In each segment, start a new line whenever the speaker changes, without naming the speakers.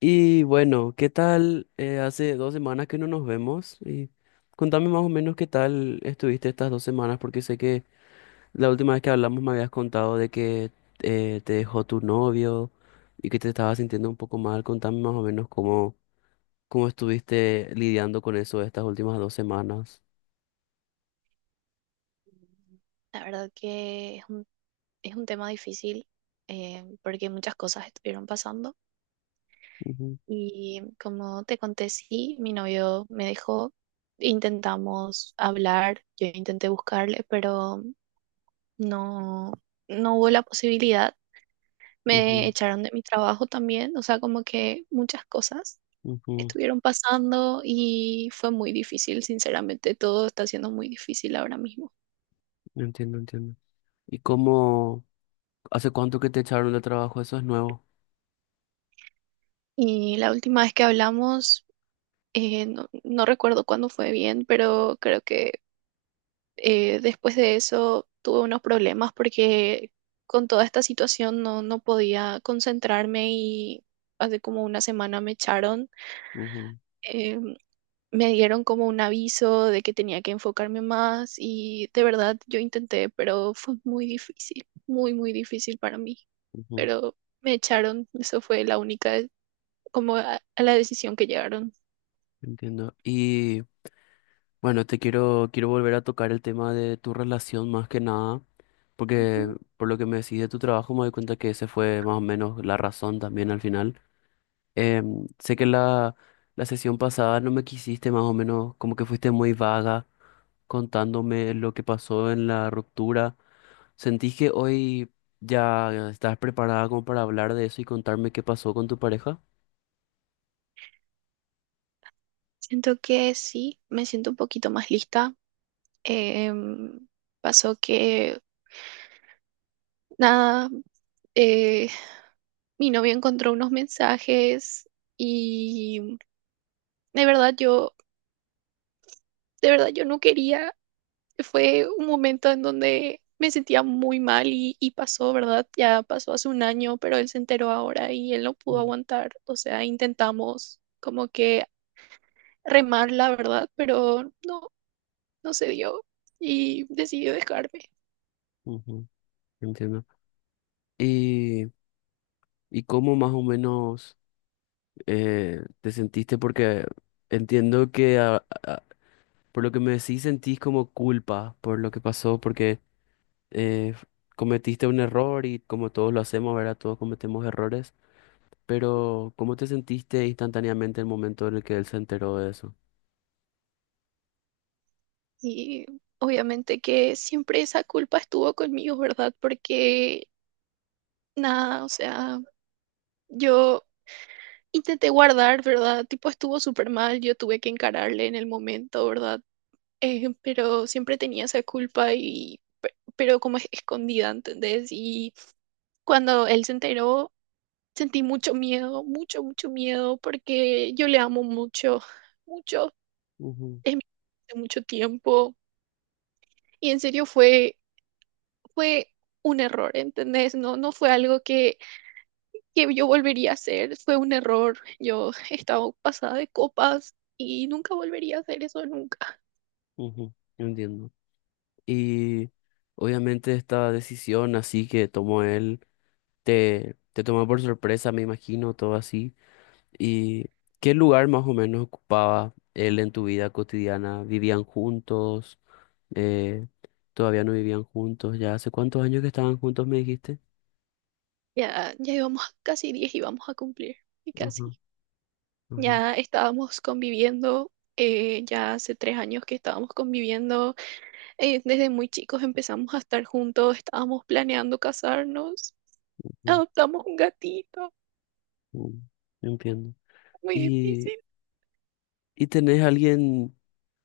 Y bueno, ¿qué tal? Hace 2 semanas que no nos vemos y contame más o menos qué tal estuviste estas 2 semanas, porque sé que la última vez que hablamos me habías contado de que te dejó tu novio y que te estabas sintiendo un poco mal. Contame más o menos cómo estuviste lidiando con eso estas últimas 2 semanas.
La verdad que es un tema difícil, porque muchas cosas estuvieron pasando
Ujú,
y como te conté, sí, mi novio me dejó. Intentamos hablar, yo intenté buscarle, pero no, no hubo la posibilidad. Me
ujú,
echaron de mi trabajo también, o sea, como que muchas cosas
ujú.
estuvieron pasando y fue muy difícil, sinceramente. Todo está siendo muy difícil ahora mismo.
Entiendo, entiendo. ¿Y cómo, ¿Hace cuánto que te echaron de trabajo? Eso es nuevo.
Y la última vez que hablamos... No, no recuerdo cuándo fue bien, pero creo que después de eso tuve unos problemas porque con toda esta situación no, no podía concentrarme y hace como una semana me echaron.
Ujú,
Eh, me dieron como un aviso de que tenía que enfocarme más y de verdad yo intenté, pero fue muy difícil, muy, muy difícil para mí.
ujú.
Pero me echaron, eso fue la única, como a la decisión que llegaron.
Entiendo. Bueno, quiero volver a tocar el tema de tu relación más que nada, porque
Ujú.
por lo que me decís de tu trabajo me doy cuenta que ese fue más o menos la razón también al final. Sé que la sesión pasada no me quisiste más o menos, como que fuiste muy vaga contándome lo que pasó en la ruptura. ¿Sentís que hoy ya estás preparada como para hablar de eso y contarme qué pasó con tu pareja?
Siento que sí, me siento un poquito más lista. Em, Pasó que, nada, eh, mi novio encontró unos mensajes y de verdad yo, de verdad yo no quería. Fue un momento en donde me sentía muy mal y pasó, ¿verdad? Ya pasó hace un año, pero él se enteró ahora y él no pudo
Mm,
aguantar. O sea, intentamos como que remar la verdad, pero no, no se dio y decidió dejarme.
ujú. Entiendo. Y, y cómo más o menos... te sentiste porque entiendo que por lo que me decís sentís como culpa por lo que pasó, porque eh, cometiste un error y como todos lo hacemos, ¿verdad? Todos cometemos errores, pero ¿cómo te sentiste instantáneamente el momento en el que él se enteró de eso?
Y obviamente que siempre esa culpa estuvo conmigo, ¿verdad? Porque nada, o sea, yo intenté guardar, ¿verdad? Tipo, estuvo súper mal, yo tuve que encararle en el momento, ¿verdad? Pero siempre tenía esa culpa y, pero como escondida, ¿entendés? Y cuando él se enteró, sentí mucho miedo, mucho, mucho miedo, porque yo le amo mucho, mucho,
Ujú,
es mi hace mucho tiempo. Y en serio fue un error, ¿entendés? No, no fue algo que yo volvería a hacer, fue un error. Yo estaba pasada de copas y nunca volvería a hacer eso nunca.
ujú. Entiendo. Y obviamente esta decisión así que tomó él, te tomó por sorpresa, me imagino, todo así. ¿Y qué lugar más o menos ocupaba él en tu vida cotidiana? ¿Vivían juntos? Eh, ¿Todavía no vivían juntos? ¿Ya hace cuántos años que estaban juntos, me dijiste?
Ya, ya íbamos a casi 10 y vamos a cumplir, y casi.
Ajá, ajá,
Ya estábamos conviviendo, ya hace 3 años que estábamos conviviendo. Desde muy chicos empezamos a estar juntos, estábamos planeando casarnos,
ujú,
adoptamos un gatito,
mm. Entiendo.
muy
¿Y,
difícil.
¿y tenés alguien,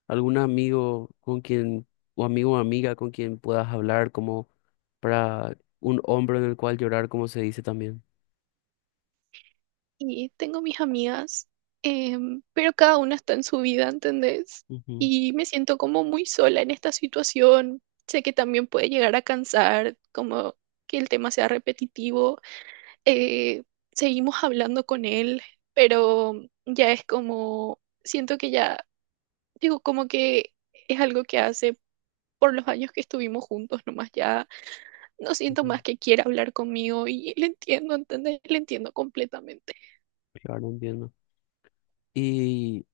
algún amigo con quien, o amigo o amiga con quien puedas hablar como para un hombro en el cual llorar, como se dice también?
Y tengo mis amigas, pero cada una está en su vida, ¿entendés?
Ujú,
Y me siento como muy sola en esta situación. Sé que también puede llegar a cansar, como que el tema sea repetitivo. Eh, Seguimos hablando con él, pero ya es como, siento que ya, digo, como que es algo que hace por los años que estuvimos juntos, nomás ya no siento
ujú.
más que quiera hablar conmigo y le entiendo, ¿entendés? Le entiendo completamente.
Claro, entiendo. Y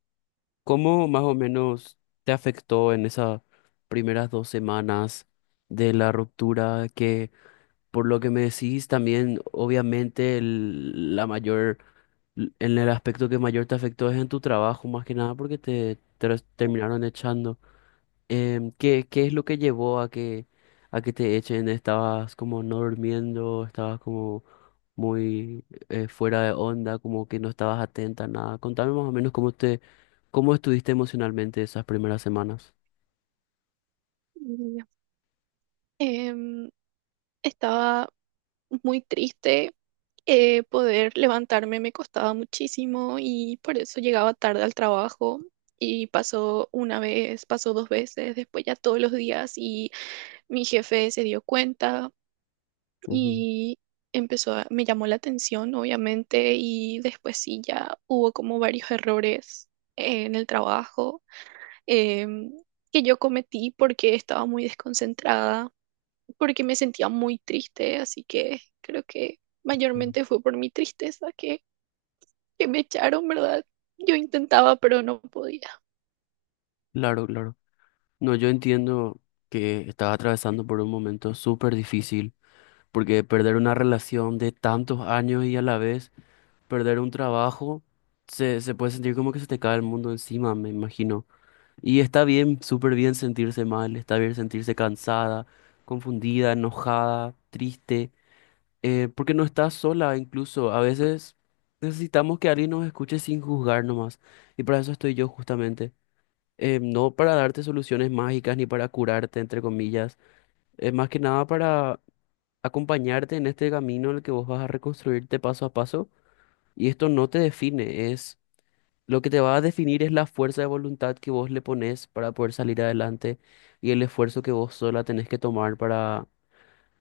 ¿cómo más o menos te afectó en esas primeras 2 semanas de la ruptura? Que por lo que me decís, también obviamente la mayor, en el aspecto que mayor te afectó es en tu trabajo, más que nada porque terminaron echando. ¿ Qué es lo que llevó a a que te echen? ¿Estabas como no durmiendo? ¿Estabas como muy fuera de onda, como que no estabas atenta a nada? Contame más o menos cómo estuviste emocionalmente esas primeras semanas.
Y, em, Estaba muy triste. Poder levantarme me costaba muchísimo y por eso llegaba tarde al trabajo. Y pasó una vez, pasó dos veces, después ya todos los días y mi jefe se dio cuenta
Ujú,
y empezó me llamó la atención, obviamente, y después sí ya hubo como varios errores en el trabajo, em, que yo cometí porque estaba muy desconcentrada porque me sentía muy triste, así que creo que
ujú.
mayormente fue por mi tristeza que me echaron, ¿verdad? Yo intentaba, pero no podía.
Claro, claro. No, yo entiendo que estaba atravesando por un momento súper difícil, porque perder una relación de tantos años y a la vez perder un trabajo, se puede sentir como que se te cae el mundo encima, me imagino. Y está bien, súper bien sentirse mal, está bien sentirse cansada, confundida, enojada, triste, porque no estás sola, incluso a veces necesitamos que alguien nos escuche sin juzgar nomás. Y para eso estoy yo justamente. No para darte soluciones mágicas ni para curarte, entre comillas. Es más que nada para acompañarte en este camino en el que vos vas a reconstruirte paso a paso. Y esto no te define, es lo que te va a definir es la fuerza de voluntad que vos le pones para poder salir adelante y el esfuerzo que vos sola tenés que tomar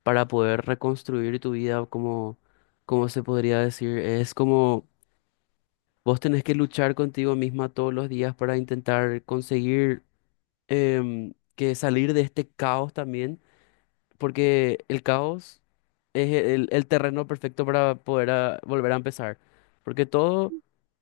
para poder reconstruir tu vida, como se podría decir. Es como vos tenés que luchar contigo misma todos los días para intentar conseguir, que salir de este caos también, porque el caos es el terreno perfecto para poder, ah, volver a empezar. Porque todo,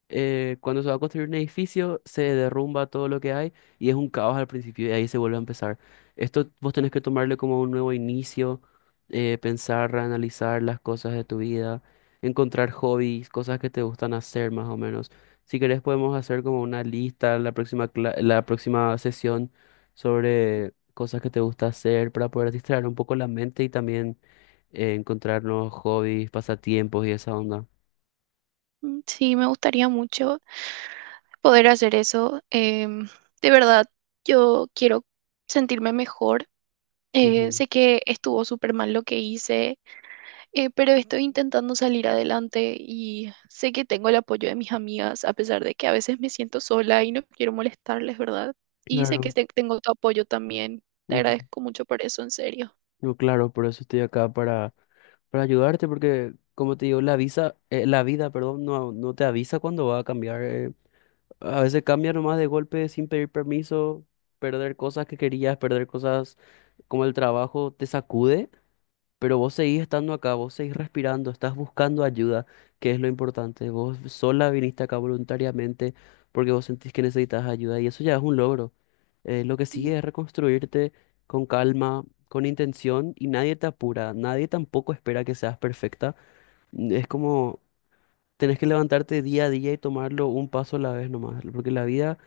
cuando se va a construir un edificio, se derrumba todo lo que hay y es un caos al principio y ahí se vuelve a empezar. Esto vos tenés que tomarle como un nuevo inicio, pensar, analizar las cosas de tu vida, encontrar hobbies, cosas que te gustan hacer más o menos. Si querés podemos hacer como una lista la próxima, la próxima sesión sobre cosas que te gusta hacer para poder distraer un poco la mente y también, encontrar nuevos hobbies, pasatiempos y esa onda.
Sí, me gustaría mucho poder hacer eso. De verdad, yo quiero sentirme mejor. Eh,
Ujú,
sé que estuvo súper mal lo que hice. Pero estoy intentando salir adelante y sé que tengo el apoyo de mis amigas, a pesar de que a veces me siento sola y no quiero molestarles, ¿verdad? Y sé que
claro,
tengo tu apoyo también. Te
ujú.
agradezco mucho por eso, en serio.
No, claro, por eso estoy acá para ayudarte, porque como te digo, la vida, perdón, no, no te avisa cuando va a cambiar. A veces cambia nomás de golpe sin pedir permiso, perder cosas que querías, perder cosas como el trabajo te sacude. Pero vos seguís estando acá, vos seguís respirando, estás buscando ayuda, que es lo importante. Vos sola viniste acá voluntariamente porque vos sentís que necesitas ayuda y eso ya es un logro. Lo que sigue es reconstruirte con calma, con intención y nadie te apura, nadie tampoco espera que seas perfecta. Mm. Es como tenés que levantarte día a día y tomarlo un paso a la vez nomás, porque la vida,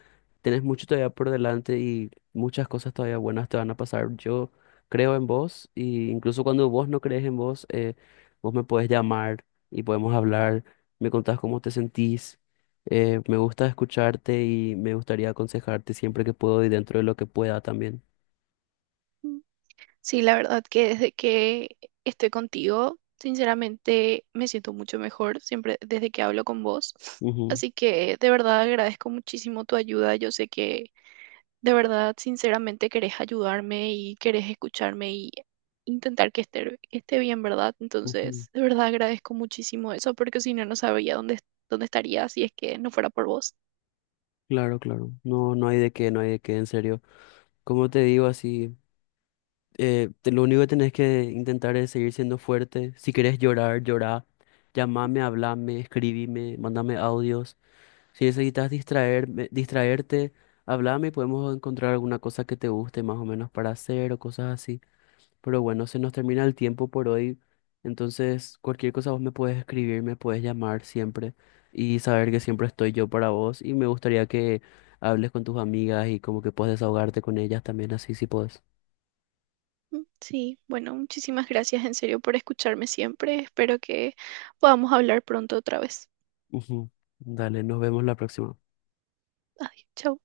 tenés mucho todavía por delante y muchas cosas todavía buenas te van a pasar. Yo creo en vos y incluso cuando vos no crees en vos, vos me podés llamar y podemos hablar, me contás cómo te sentís. Me gusta escucharte y me gustaría aconsejarte siempre que puedo y dentro de lo que pueda también.
Ujú. Sí, la verdad que desde que estoy contigo, sinceramente me siento mucho mejor siempre desde que hablo con vos.
Ujú,
Así que de verdad agradezco muchísimo tu ayuda. Yo sé que. De verdad, sinceramente querés ayudarme y querés escucharme y intentar que esté bien, ¿verdad?
ujú.
Entonces, de verdad agradezco muchísimo eso porque si no, no sabría dónde estaría si es que no fuera por vos.
Claro, claro. No, no hay de qué, no hay de qué, en serio. Como te digo, así, lo único que tenés que intentar es seguir siendo fuerte. Si querés llorar, llorá. Llamame, hablame, escribime, mándame audios. Si necesitas distraerte, hablame y podemos encontrar alguna cosa que te guste más o menos para hacer o cosas así. Pero bueno, se nos termina el tiempo por hoy. Entonces, cualquier cosa vos me puedes escribir, me puedes llamar siempre y saber que siempre estoy yo para vos. Y me gustaría que hables con tus amigas y como que puedes desahogarte con ellas también así si puedes.
Sí, bueno, muchísimas gracias en serio por escucharme siempre. Espero que podamos hablar pronto otra vez.
Ujú. Dale, nos vemos la próxima.
Adiós, chao.